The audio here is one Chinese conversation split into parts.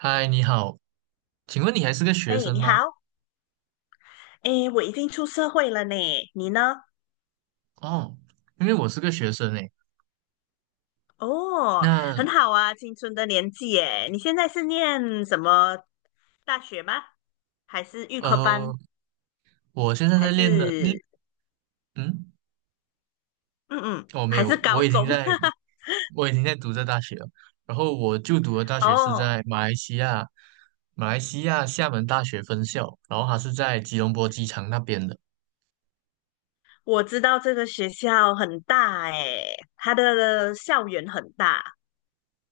嗨，你好，请问你还是个学哎，生你吗？好，哎，我已经出社会了呢，你呢？哦，因为我是个学生诶。哦，那很好啊，青春的年纪耶。你现在是念什么大学吗？还是预科班？呃，我现在还在练的，是嗯嗯嗯，我没还有，是高中？我已经在读这大学了。然后我就读的大学是哦，在马来西亚，马来西亚厦门大学分校，然后它是在吉隆坡机场那边的。我知道这个学校很大哎，它的校园很大，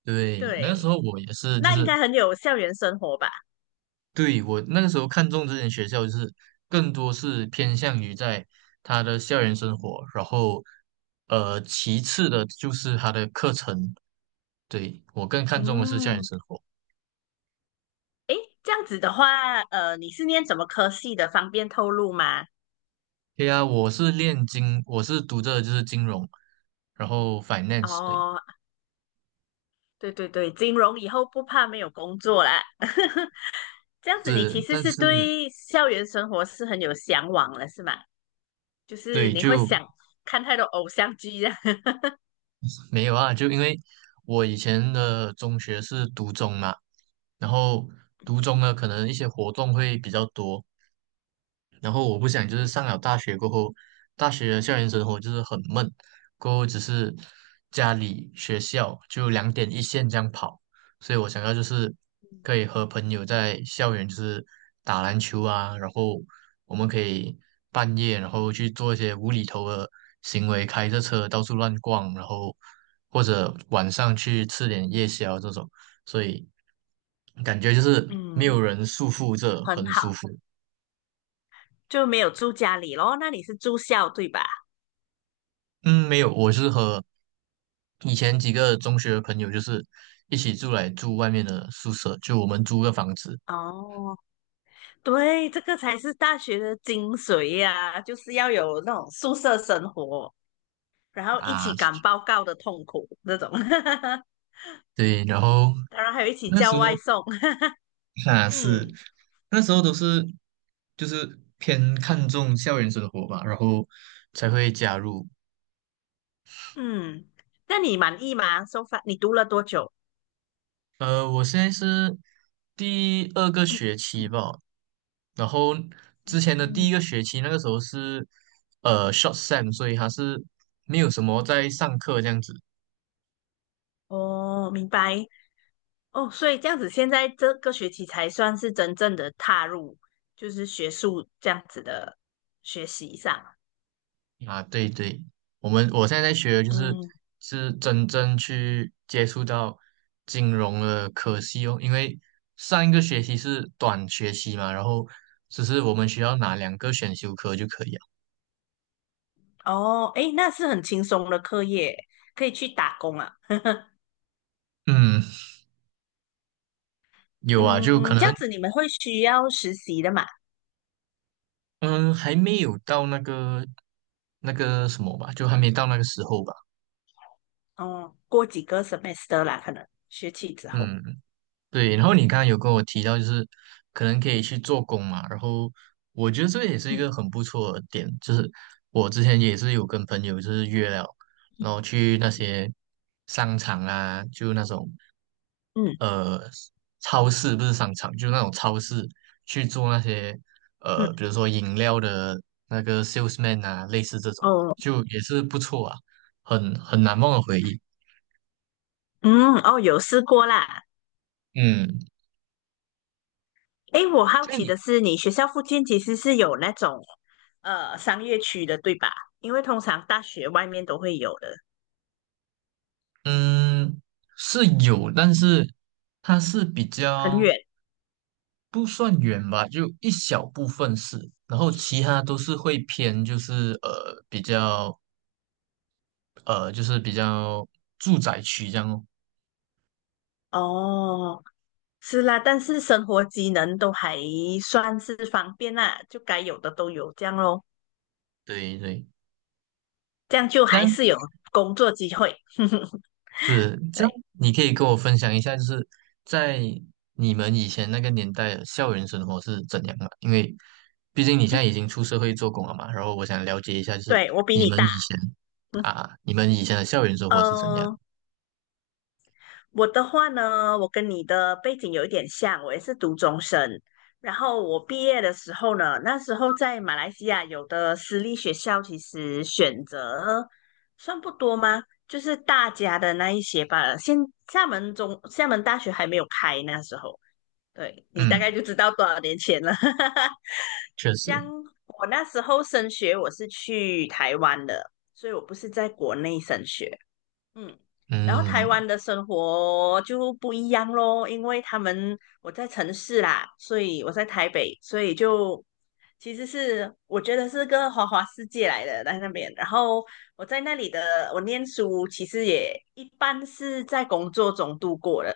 对，那个时对，候我也是，就那应是该很有校园生活吧？对，我那个时候看中这间学校，就是更多是偏向于在他的校园生活，然后其次的就是他的课程。对，我更看重的是校园嗯，生活。哎，这样子的话，你是念什么科系的？方便透露吗？对呀，我是读着就是金融，然后 finance，对，哦，对对对，金融以后不怕没有工作啦。这样子，你其是，实但是是对校园生活是很有向往了，是吗？就是对你会就想看太多偶像剧啊。没有啊，就因为我以前的中学是读中嘛，然后读中呢，可能一些活动会比较多。然后我不想就是嗯上了大学过后，大学的校园生活就是很闷，过后只是家里学校就两点一线这样跑，所以我想要就是可以和朋友在校园就是打篮球啊，然后我们可以半夜然后去做一些无厘头的行为，开着车到处乱逛，然后或者晚上去吃点夜宵这种，所以感觉就是没嗯，有嗯，人束缚着，很很好，舒服。就没有住家里咯。那你是住校对吧？嗯，没有，我是和以前几个中学的朋友，就是一起住来住外面的宿舍，就我们租个房子哦，对，这个才是大学的精髓呀、就是要有那种宿舍生活，然后一啊。起赶报告的痛苦那种，对，然后当然还有一起那叫时外候送。啊是嗯，都是就是偏看重校园生活吧，然后才会加入。嗯，那你满意吗？So far，你读了多久？我现在是第二个学期吧，然后之前的第嗯，一个学期那个时候是short sem,所以它是没有什么在上课这样子。哦，明白。哦，所以这样子，现在这个学期才算是真正的踏入，就是学术这样子的学习上。啊，对对，我现在在学的就是嗯，是真正去接触到金融的科系哦，因为上一个学期是短学期嘛，然后只是我们需要拿两个选修课就可以了。哦，诶，那是很轻松的课业，可以去打工啊。嗯，有啊，就可嗯，这能样子你们会需要实习的嘛？嗯还没有到那个那个什么吧，就还没到那个时候吧。哦，过几个 semester 啦，可能学期之后。嗯。对，然后你刚刚有跟我提到，就是可能可以去做工嘛，然后我觉得这个也是一个嗯很不错的点，就是我之前也是有跟朋友就是约了，然后去那嗯些商场啊，就那种嗯，呃超市，不是商场，就那种超市去做那些嗯比如说饮料的那个 salesman 啊，类似这种，哦就也是不错啊，很难忘的回忆。嗯哦，有试过啦。嗯，哎，我好这样奇你的是，你学校附近其实是有那种商业区的，对吧？因为通常大学外面都会有的，嗯，是有，但是它是比很较远。不算远吧，就一小部分是，然后其他都是会偏，就是比较呃就是比较住宅区这样哦。哦，是啦，但是生活机能都还算是方便啦，就该有的都有，这样咯，对对，这样就还但是有工作机会。是这样，对，你可以跟我分享一下，就是在你们以前那个年代的校园生活是怎样的？因为毕竟你现嗯在已经出社会做工了嘛，然后我想了解一下，就是对，我比你你们大。以前你们以前的校园生活是怎样的？嗯，我的话呢，我跟你的背景有一点像，我也是读中生。然后我毕业的时候呢，那时候在马来西亚有的私立学校其实选择算不多吗？就是大家的那一些吧。现厦门大学还没有开，那时候，对，你大概嗯，就知道多少年前了。确实，这样，我那时候升学我是去台湾的，所以我不是在国内升学。嗯，然后台嗯湾的生活就不一样咯，因为我在城市啦，所以我在台北，所以就其实是我觉得是个花花世界来的在那边。然后我在那里的我念书，其实也一般是在工作中度过的。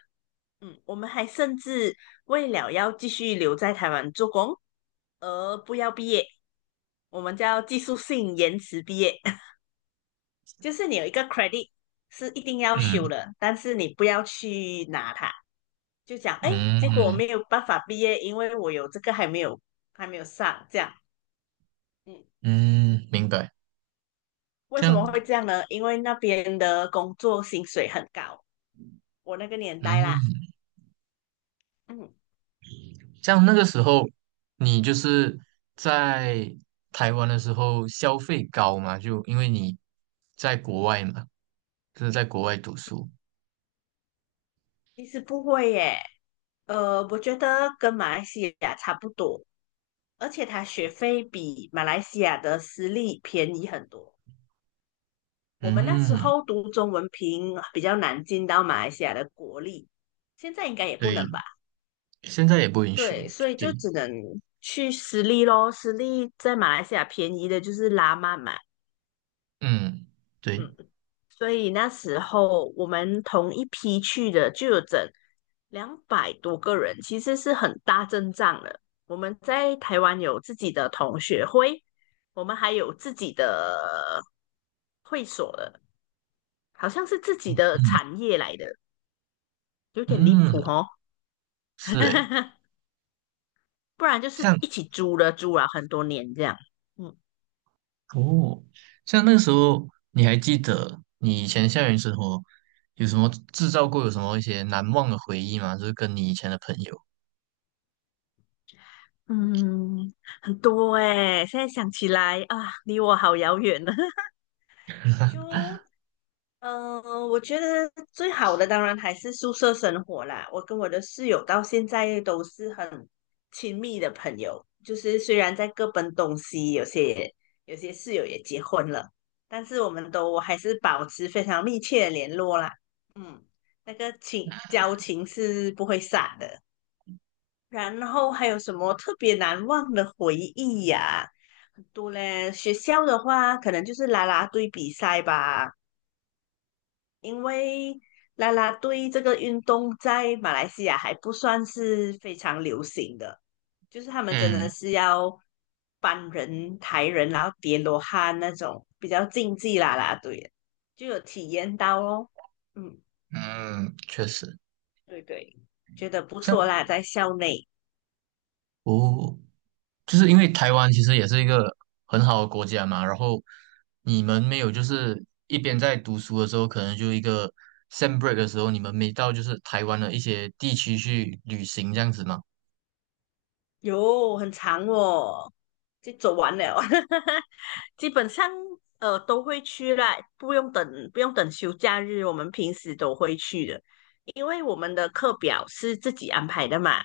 嗯，我们还甚至为了要继续留在台湾做工而不要毕业，我们叫技术性延迟毕业。就是你有一个 credit 是一定要修嗯的，但是你不要去拿它，就讲哎，结果我嗯没有办法毕业，因为我有这个还没有上，这样，嗯，嗯，明白。为这什样，么会这样呢？因为那边的工作薪水很高，我那个年代啦，嗯，嗯，这样那个时候你就是在台湾的时候消费高嘛，就因为你在国外嘛，就是在国外读书。其实不会耶，我觉得跟马来西亚差不多，而且它学费比马来西亚的私立便宜很多。我们那时嗯，候读中文凭比较难进到马来西亚的国立，现在应该也不能对，吧？现在也不允许。对，所以就对，只能去私立咯。私立在马来西亚便宜的就是拉曼嘛，嗯，对，嗯，所以那时候我们同一批去的就有整200多个人，其实是很大阵仗的。我们在台湾有自己的同学会，我们还有自己的会所的，好像是自己的嗯产业来的。有点离嗯，谱哦，是诶，不然就是这样。一起租了很多年这样。嗯哦，像那个时候，你还记得你以前校园生活有什么制造过有什么一些难忘的回忆吗？就是跟你以前的朋友。嗯，很多哎、现在想起来啊，离我好遥远呢。就嗯，我觉得最好的当然还是宿舍生活啦。我跟我的室友到现在都是很亲密的朋友，就是虽然在各奔东西，有些室友也结婚了，但是我们都还是保持非常密切的联络啦。嗯，那个情交情是不会散的。然后还有什么特别难忘的回忆呀、很多嘞。学校的话，可能就是啦啦队比赛吧。因为啦啦队这个运动在马来西亚还不算是非常流行的，就是他们真的嗯是要搬人、抬人，然后叠罗汉那种比较竞技啦啦队，就有体验到哦。嗯，嗯，确实，对对。觉得不错像啦，在校内。哦，就是因为台湾其实也是一个很好的国家嘛，然后你们没有就是一边在读书的时候，可能就一个 sem break 的时候，你们没到就是台湾的一些地区去旅行这样子吗？有很长哦，就走完了，基本上都会去啦，不用等休假日，我们平时都会去的，因为我们的课表是自己安排的嘛，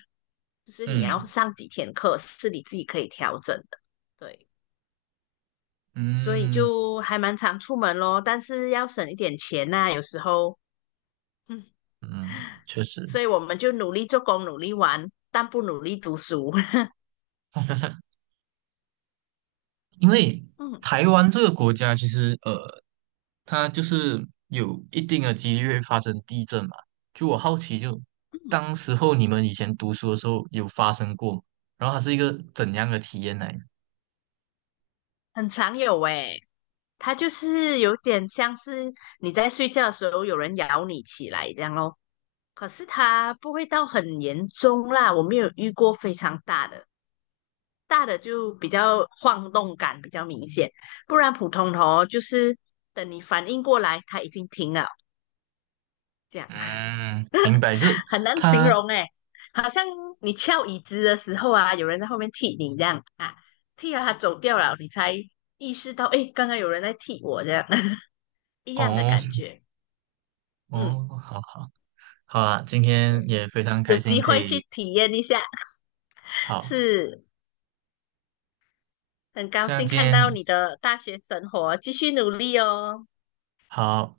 就是你要嗯上几天课是你自己可以调整的，对，所以嗯就还蛮常出门咯，但是要省一点钱呐、有时候，嗯，嗯，确所实。以我们就努力做工，努力玩，但不努力读书，因为嗯，台湾这个国家其实它就是有一定的几率会发生地震嘛。就我好奇就，嗯当时候你们以前读书的时候有发生过吗？然后它是一个怎样的体验呢？很常有诶、它就是有点像是你在睡觉的时候有人咬你起来这样咯。可是它不会到很严重啦，我没有遇过非常大的，大的就比较晃动感比较明显，不然普通的哦，就是等你反应过来，它已经停了，这样 嗯，明白，就是 很难形它容诶，好像你翘椅子的时候啊，有人在后面踢你这样啊，踢了它走掉了，你才意识到，诶，刚刚有人在踢我这样 一样的哦感觉，嗯。哦，好好好啊，今天对。也非常有开心机可会去以体验一下，好，是很高像兴今看到天。你的大学生活，继续努力哦，好，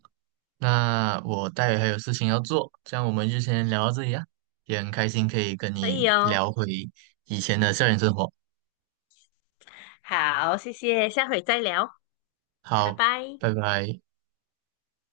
那我待会还有事情要做，这样我们就先聊到这里啊。也很开心可以跟可以你哦，聊回以前的校园生活。好，谢谢，下回再聊，拜好，拜。拜拜。